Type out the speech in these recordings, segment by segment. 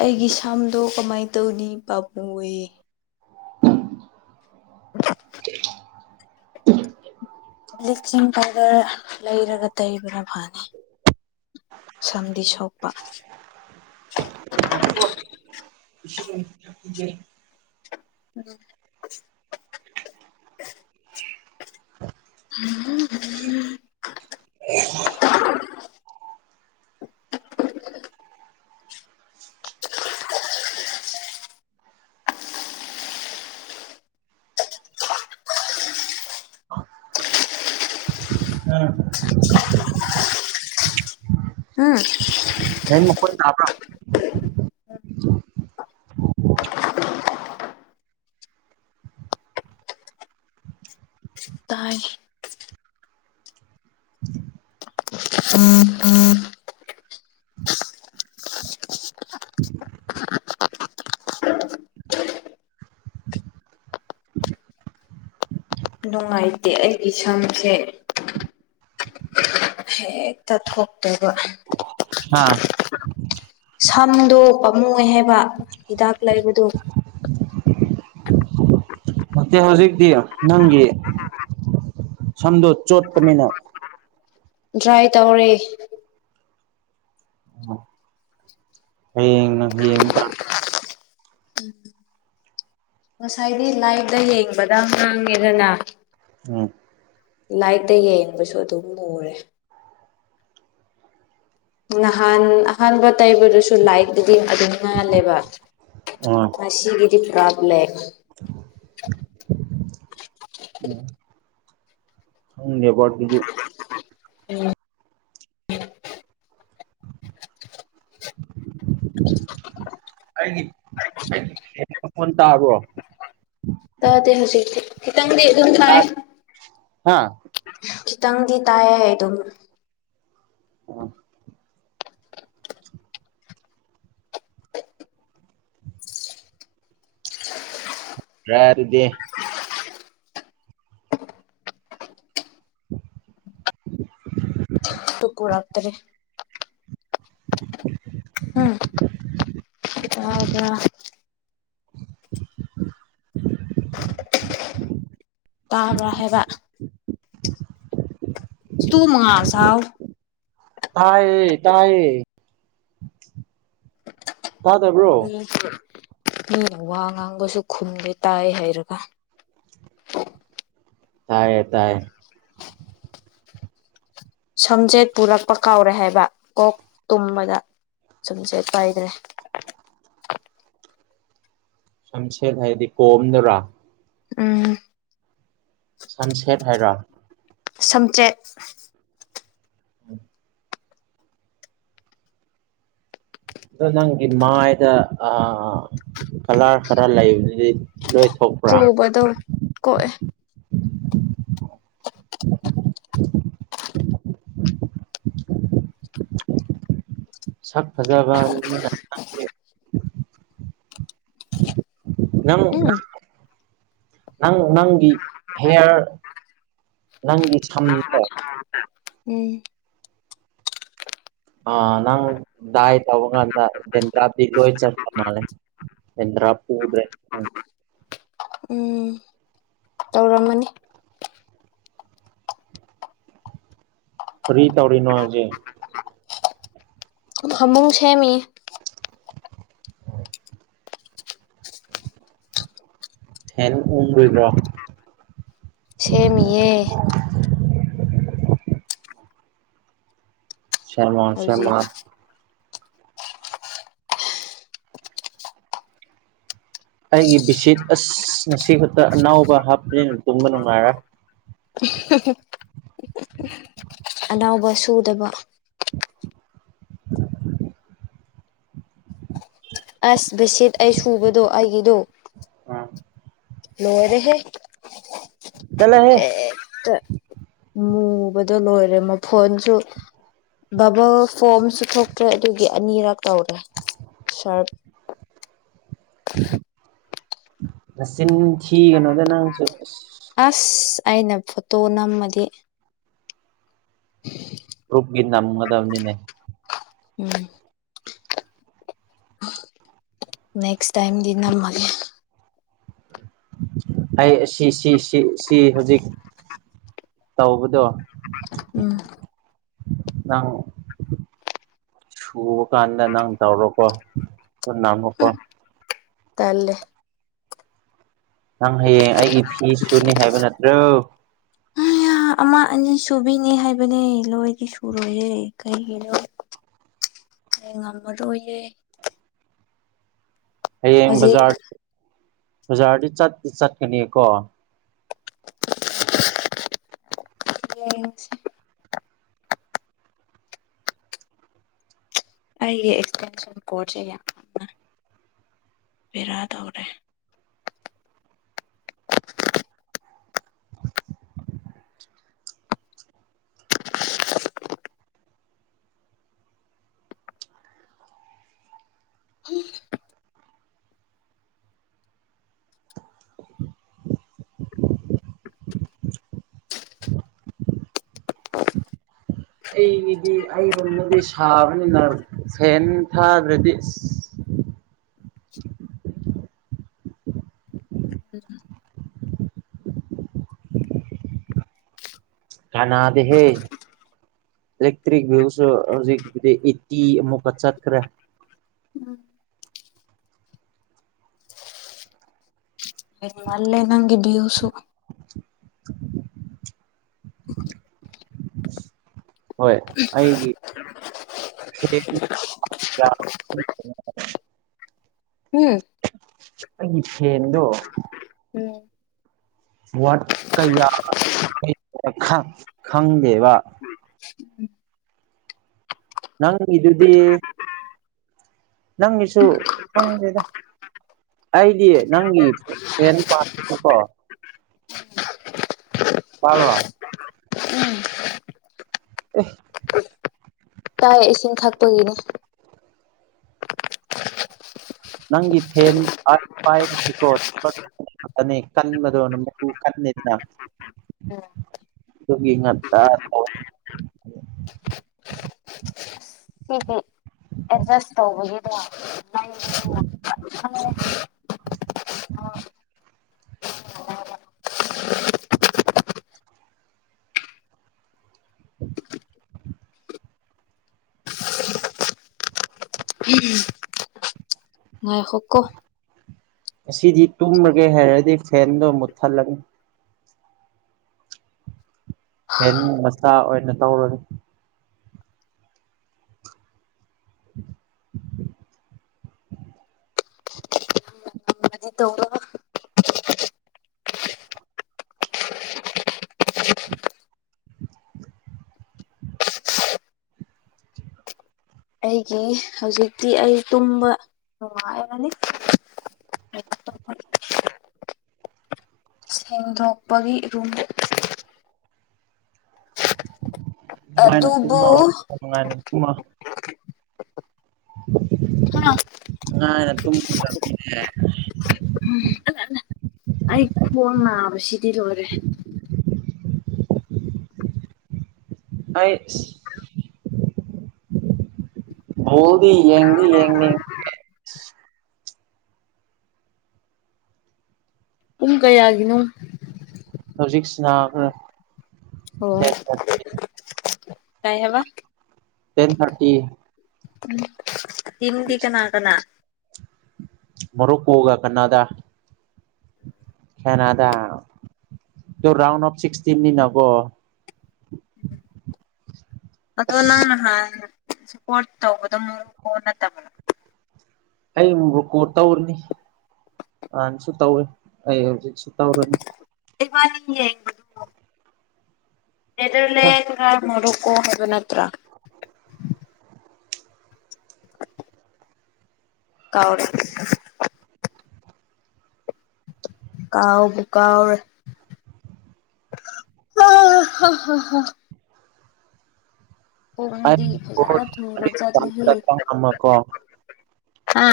ꯑꯩꯒꯤ ꯁꯥꯝꯗꯣ ꯀꯃꯥꯏꯅ ꯇꯧꯅꯤ ꯄꯥꯕꯨꯡ ꯑꯣꯏꯌꯦ [inaudible] ꯕ꯭ꯂꯤꯆꯤꯡ ꯄꯥꯎꯗꯔ ꯂꯩꯔꯒ ꯇꯩꯕꯅ ꯐꯅꯤ ꯁꯝꯗꯤ ꯁꯣꯛꯄ [inaudible] ꯎꯝ ꯍ ꯎꯝ ꯑꯣ ꯎ ꯎꯝ ꯅ ꯃꯈꯣꯏ ꯂꯥꯛ꯭ꯔ [unintelligible] ꯇꯥꯏ ꯎꯝ [unintelligible] [unintelligible] ꯅꯨꯡꯉꯥꯏꯇꯦ ꯑꯩꯒꯤ ꯁꯝꯁꯦ ꯍꯦꯛꯇ ꯊꯣꯛꯇꯦꯕ ꯍꯥꯥ ꯁꯝꯗꯣ ꯄꯥꯝꯃꯨ ꯍꯥꯏꯕ ꯍꯤꯗꯥꯛ ꯂꯩꯕꯗꯨ ꯅꯠꯇꯦ ꯍꯧꯖꯤꯛꯇꯤ ꯅꯪꯒꯤ ꯁꯝꯗꯣ ꯆꯣꯠꯄꯅꯤꯅ ꯗ꯭ꯔꯥꯏ ꯇꯧꯔꯦ ꯍꯡ ꯍꯡ ꯇ ꯉꯁꯥꯏꯗꯤ ꯂꯥꯏꯐꯇ ꯌꯦꯡꯕꯗ ꯉꯥꯡꯉꯦꯗꯅ ꯎꯝ ꯂꯥꯏꯠꯇ ꯌꯦꯡꯕꯁꯨ ꯑꯗꯨꯝ ꯃꯨꯔꯦ ꯅꯍꯥꯟ ꯑꯍꯥꯟꯕ ꯇꯩꯕꯗꯨꯁꯨ ꯂꯥꯏꯠꯇꯗꯤ ꯑꯗꯨꯝ ꯉꯥꯜꯂꯦꯕ ꯁꯒꯤꯗꯤ ꯄꯔꯥ ꯕꯦꯂꯛ ꯎ [unintelligible] ꯅꯦꯕꯔꯗꯤꯗꯤ ꯎꯝ [inaudible] ꯑꯩ ꯑꯩꯒꯤ ꯍꯦꯟ ꯃꯈꯣꯟ ꯇꯥꯕ꯭ꯔꯣ ꯇꯥꯗꯦ ꯍꯧꯖꯤꯛꯇꯤ ꯈꯤꯇꯪꯗꯤ ꯑꯗꯨꯝ ꯇ ꯇꯥꯏ ꯍꯥꯥ ꯈꯤꯇꯪꯗꯤ ꯇꯥꯏꯑꯦ ꯑꯗꯨꯝ ꯑ [unintelligible] ꯌꯥꯔꯗꯤ [unintelligible] [unintelligible] ꯇꯨ ꯀꯨꯔꯔꯛꯇꯦ ꯍꯗ [unintelligible] ꯎ [unintelligible] ꯇꯥꯕ꯭ꯔꯥ ꯍꯥꯏꯕ [unintelligible] ꯇꯥꯌꯦ ꯇꯌꯦ ꯃꯤꯅ ꯃꯤꯅ ꯋꯥ ꯉꯥꯡꯕꯁꯨ ꯈꯨꯝꯗꯦ ꯇꯥꯏ ꯍꯥꯏꯔꯒ ꯇꯥꯏꯌꯦ ꯇꯥꯏꯌꯦ ꯁꯝꯆꯦꯠ ꯄꯨꯔꯛꯄ ꯀꯥꯎꯔꯦ ꯍꯥꯏꯕ ꯀꯣꯛ ꯇꯨꯝꯕꯗ ꯁꯨꯝꯆꯦꯠ ꯄꯥꯏꯗ꯭ꯔꯦ ꯁꯝꯁꯦꯠ ꯍꯥꯏꯗꯤ ꯀꯣꯝꯗꯔꯥ ꯎꯝ ꯁꯝꯁꯦꯠ ꯍꯥꯏꯔ ꯁꯝꯆꯦꯠ ꯑꯗꯣ ꯅꯪꯒꯤ ꯃꯥꯏꯗ ꯑ ꯀꯂꯔ ꯈꯔ ꯂꯩꯕꯗꯨꯗꯤ ꯂꯣꯏ ꯊꯣꯛ ꯆꯨꯕꯗꯣ ꯀꯣꯛꯑꯦ ꯁꯛ ꯐꯖꯕ ꯅꯤꯅ ꯅꯪꯃꯨꯛ [unintelligible] ꯎꯝ ꯅꯪ ꯅꯪꯒꯤ ꯍꯦꯌꯔ ꯅꯪꯒꯤ ꯁꯝꯗꯣ ꯎꯝ ꯑ ꯅꯪ ꯗꯥꯏ ꯇꯧꯕ ꯀꯥꯟꯗ ꯗꯦꯟꯗ꯭ꯔꯥꯞꯇꯤ ꯂꯣꯏ ꯆꯠꯈ꯭ꯔ ꯃꯥꯜꯂꯦ ꯗꯧꯟ꯭ꯔ ꯄꯨꯗ꯭ꯔꯦ ꯎꯝ ꯇꯧꯔꯝꯃꯅꯤ ꯐꯔꯤ ꯇꯧꯔꯤꯅꯣ ꯍꯧꯖꯤ ꯐꯃꯨꯡ ꯁꯦꯝꯃꯤ ꯍ ꯎꯝꯔꯂꯥ ꯁꯦꯝꯦꯃꯤꯌꯦ ꯁꯔꯃꯥꯟ ꯍꯧꯖꯤꯛ ꯁꯔꯃꯥꯟ ꯑꯩꯒꯤ ꯕꯤꯠꯁꯤꯠ ꯑꯁ ꯉꯁꯤ ꯈꯛꯇ ꯑꯅꯥꯎꯕ ꯍꯥꯞꯄꯅꯤꯅ ꯇꯨꯝꯕ ꯅꯨꯡꯉꯥꯏꯔꯦ [inaudible] ꯑꯅꯥꯎꯕ ꯁꯨꯗꯕ [inaudible] ꯑꯁ ꯕꯦꯁꯤꯠ ꯑꯩ ꯁꯨꯕꯗꯣ ꯑꯩꯒꯤꯗꯣ ꯑꯥ ꯂꯣꯏꯔꯦ ꯍꯦ ꯆꯠꯂꯣꯍꯦ ꯍꯦꯛꯇ ꯃꯨꯕꯗꯣ ꯂꯣꯏꯔꯦ ꯃꯐꯣꯟꯁꯨ ꯕꯕꯜ ꯐꯣꯝꯁꯨ ꯊꯣꯛꯇ꯭ꯔꯦ ꯑꯗꯨꯒꯤ ꯑꯅꯤꯔꯛ ꯇꯧꯔꯦ ꯁꯔꯞ ꯅꯆꯤꯟ ꯊꯤꯒꯅꯣꯗ ꯅꯪꯁꯨ ꯑꯁ ꯑꯁ ꯑꯩꯅ ꯐꯣꯇꯣ ꯅꯝꯃꯗꯤ ꯒ꯭ꯔꯨꯞꯀꯤ ꯅꯝꯒꯗꯕꯅꯤꯅꯦ ꯎꯝ ꯅꯦꯦꯛꯁ ꯇꯥꯏꯝ ꯗ ꯅꯃꯒꯦ ꯑꯩ ꯁꯤ ꯁꯤ ꯁꯤ ꯁꯤ ꯍꯧꯖꯤꯛ ꯇꯧꯕꯗꯣ ꯎꯝ ꯑ ꯁꯨꯕ ꯀꯥꯟꯗ ꯅꯪ ꯇꯧꯔꯣꯀꯣ ꯑꯗꯨ ꯅꯥꯡꯉꯛꯄꯣ ꯇꯂꯦ ꯅꯪ ꯍꯌꯦꯡ ꯑꯩꯒꯤ ꯐꯤ ꯁꯨꯅꯤ ꯍꯥꯏꯕ ꯅꯠꯇ꯭ꯔꯣ ꯑ ꯑꯃ ꯑꯅꯤ ꯁꯨꯕꯤꯅꯤ ꯍꯥꯏꯕꯅꯦ ꯂꯣꯏꯗꯤ ꯁꯨꯔꯣꯏꯍꯦ ꯀꯩꯒꯤꯅꯣ ꯑ ꯉꯝ ꯃꯔꯨ ꯑꯣꯏꯌꯦꯦ ꯍꯌꯦꯡ ꯍꯧꯖꯤꯛ ꯕꯖꯥꯔ ꯕꯖꯥꯔꯗꯤ ꯆ ꯆꯠꯀꯅꯤꯀꯣ [unintelligible] ꯎ ꯑꯩꯒꯤ ꯑꯦꯛꯁꯇꯦꯟꯁꯟ ꯀꯣꯔꯁꯦ ꯌꯥꯝꯅ ꯕꯦꯔꯥ ꯇꯧꯔꯦ [inaudible] ꯎꯝ ꯑꯩꯒꯤꯗꯤ ꯑꯩ ꯔꯨꯝꯗꯗꯤ ꯁꯥꯕꯅꯤꯅ ꯐꯦꯟ ꯊꯥꯗ꯭ꯔꯗꯤ ꯎꯝ ꯀꯅꯥꯗꯦ ꯍꯦ ꯏꯂꯦꯛꯇ꯭ꯔꯤꯛ ꯚ ꯍꯧꯖꯤꯛ ꯑꯦꯠꯇꯤ ꯑꯃꯨꯛꯀ ꯆꯠꯈ꯭ꯔꯦ ꯎꯝ ꯃꯂꯦ ꯅꯪꯒꯤꯦ ꯌꯁꯨ ꯍꯣꯏ ꯑꯩꯒꯤ ꯈꯦꯗꯤ ꯎꯝ ꯑꯩꯒꯤ ꯐꯦꯟꯗꯣ ꯎꯝ ꯋꯥ ꯀꯌꯥ ꯈꯪꯗꯦꯕ ꯅꯪ ꯏꯗꯨꯗꯤ ꯅꯪꯒꯤꯁꯨ ꯈꯪꯗꯦꯗ ꯑꯩꯗꯤ ꯅꯪꯒꯤ ꯐꯦꯟ ꯄꯥꯅꯀꯣ ꯄꯥꯔ ꯋꯥ ꯎ ꯇꯥꯏ ꯏꯁꯤꯡ ꯊꯛꯄꯒꯤꯅꯦ ꯅꯪꯒꯤ ꯐꯦꯟꯣ ꯑꯅꯤ ꯀꯟ ꯃ ꯑꯗꯨꯣ ꯄ ꯀꯟꯅꯅ ꯉ ꯇ ꯁꯤꯗꯤ ꯑꯦꯗꯖꯁ ꯇꯧꯕꯒꯤꯗ [inaudible] ꯎꯝ ꯉꯥꯏ ꯈꯣꯀꯣ ꯑꯁꯤꯗꯤ ꯇꯨꯝꯃꯒꯦ ꯍꯥꯏꯔꯗꯤ ꯐꯦꯟꯗꯣ ꯃꯨꯠ ꯊꯠꯂꯅꯤ ꯐꯦꯟ ꯃꯆꯥ ꯑꯣꯏꯅ ꯇꯧꯔꯅꯤ [inaudible] ꯗꯤ ꯇꯧ [inaudible] ꯑꯩꯒꯤ ꯍꯧꯖꯤꯛꯇꯤ ꯑꯩ ꯇꯨꯝꯕ ꯅꯨꯡꯉꯥꯏꯔꯅꯤ ꯍ [unintelligible] ꯁꯦꯡꯗꯣꯛꯄꯒꯤ ꯏꯔꯨꯝꯗ ꯅꯨꯡꯉꯥꯏꯅ ꯑꯗꯨꯕꯨ ꯇꯨꯝꯃ ꯅꯨꯡꯉꯥꯏꯅ ꯇꯨꯝꯃ ꯑ ꯅꯨꯉꯥꯏꯅ ꯇꯨꯝꯒꯗꯕꯅꯤꯅꯦ ꯎꯝ ꯑꯩ ꯈꯣꯡ ꯅꯥꯕꯁꯤꯗꯤ ꯂꯣꯏꯔꯦ ꯑꯩꯁ ꯕꯣꯜꯗꯤ ꯌꯦꯡꯗꯤ ꯌꯦꯡꯅꯤꯡ ꯀꯨꯝ ꯀꯌꯥꯒꯤꯅꯣ ꯍꯧꯖꯤꯛꯁꯤꯅ ꯑꯣ ꯇꯥꯏ ꯍꯕ ꯇꯦꯟ ꯊꯥꯔꯇꯤ ꯎ ꯇꯤꯟꯗꯤ ꯀꯅꯥ ꯀꯅꯥ ꯃꯔꯨ ꯀꯣꯒ ꯀꯅꯥꯗꯥ ꯀꯅꯥꯗꯥ ꯇꯔꯥꯎꯟ ꯑꯣꯐ ꯁꯤꯁꯇꯤꯟ ꯅꯤ ꯅꯀꯣ ꯎ [unintelligible] ꯑꯗꯣ ꯅꯪ ꯑꯁ ꯅꯍꯥꯟ ꯁꯄꯣꯔꯠ ꯇꯧꯕꯗꯣ ꯃ ꯐꯣ ꯅꯠꯇꯕꯅ ꯑꯩ ꯑꯃꯨꯛ ꯔꯀꯣꯠ ꯇꯧꯔꯅꯤ ꯍꯥꯟꯅꯁꯨ ꯇꯧꯋꯦ ꯑꯩ ꯍꯧꯖꯤꯛꯁꯨ ꯇꯧꯔꯅꯤ ꯏꯐꯥ ꯅꯤꯡꯌꯦ ꯅꯦꯗꯔꯂꯦꯟ ꯒ ꯃꯣꯔꯣꯀꯣ ꯒꯗꯣ ꯅꯠꯇ꯭ꯔꯥ [inaudible] ꯀꯥꯎꯔꯤ ꯀꯥꯎꯕꯨ ꯀꯥꯎꯔꯦ ꯑ ꯍ ꯍ ꯍ ꯐ ꯐꯖꯅ ꯊꯨꯅ ꯆꯠꯂꯦꯍꯦ ꯆꯠꯄ ꯉꯝꯃꯀꯣ ꯍꯥ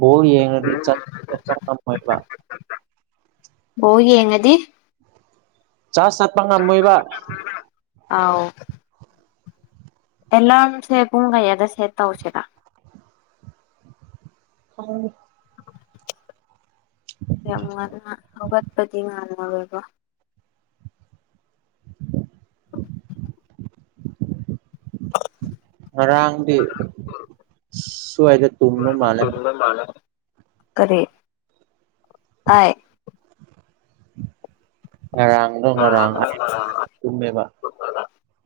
ꯕꯣꯜ ꯌꯦꯡꯂꯗꯤ ꯆꯠ ꯆꯠꯂꯝꯃꯣꯏꯕ ꯕꯣꯜ ꯌꯦꯡꯉꯗꯤ ꯆꯥꯖ ꯆꯠꯄ ꯉꯝꯃꯣꯏꯕ ꯑ ꯑꯦꯂꯥꯔ ꯁꯦ ꯄꯨꯡ ꯀꯩꯗ ꯁꯦ ꯇꯧ ꯎꯆꯦꯗ ꯑ ꯍꯧꯒꯠꯄꯗꯤ ꯉꯥꯝꯃꯔꯣꯏꯕꯣ ꯉꯔꯥꯡ ꯗꯤ ꯁꯨꯋꯥꯏꯗꯦ ꯇꯨꯝꯕ ꯃꯥꯜꯂꯦ ꯃꯥꯂꯕ ꯀꯔꯤ ꯇꯥꯏ ꯉꯔꯥꯡꯗꯣ ꯉꯔꯥꯡ ꯑꯩ ꯇꯨꯝꯃꯦꯕ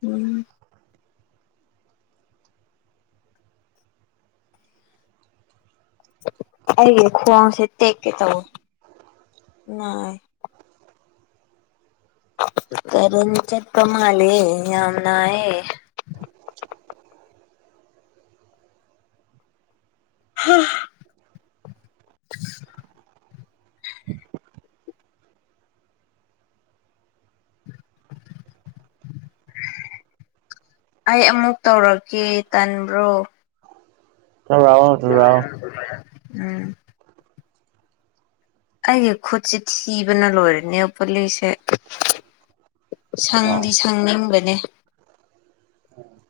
ꯎꯝ ꯑꯩ ꯈꯋꯥꯡꯁꯦ ꯇꯦꯛꯀꯦ ꯇꯧꯋꯦ ꯅꯥꯏ ꯀꯔꯟ ꯆꯠꯄ ꯃꯥꯥꯂꯦ ꯌꯥꯝꯅꯥꯌꯦ [inaudible] ꯍ [inaudible] [inaudible] [inaudible] ꯑꯩ ꯑꯃꯨꯛ ꯇꯧꯔꯛꯀꯦ ꯇꯟꯕ꯭ꯔꯣ ꯍꯥꯎ ꯎꯝ ꯑꯩꯒꯤ ꯈꯨꯠꯁꯦ ꯊꯤꯕꯅ ꯂꯣꯏꯔꯅꯦ ꯄꯣꯠꯂꯤꯁꯦ ꯁꯪꯗꯤ ꯁꯪꯅꯤꯡꯕꯅꯦ ꯎꯝ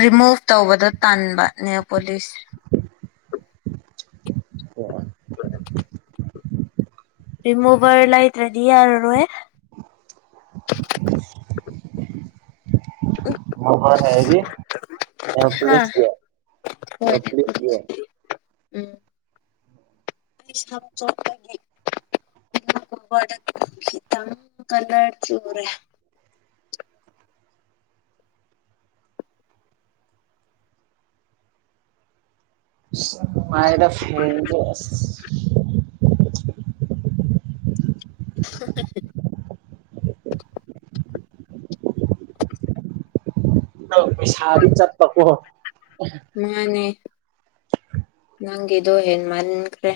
ꯔꯤꯃꯨꯚ ꯇꯧꯕꯗꯣ ꯇꯟꯥꯟꯕ ꯅꯄꯣꯂꯤꯁ ꯍ ꯍ ꯔꯤꯃꯨꯕꯔ ꯂ ꯂꯩꯇ꯭ꯔꯗꯤ ꯌꯥꯔꯔꯣꯏ ꯃ ꯀ ꯍꯥꯏꯗꯤ ꯅ ꯍꯥꯥ ꯄꯨꯂꯤꯁ ꯑꯣ ꯞꯆꯗꯒꯤ ꯈꯤ ꯀꯂꯔ ꯆꯣꯔꯦ ꯃꯥꯏꯗ ꯐ ꯎ ꯪ ꯄꯩꯁꯥꯗꯤ ꯆꯠꯄꯀꯣ ꯃꯥꯅꯦ ꯅꯪꯣ ꯍ ꯃꯥꯈ꯭ꯔꯦ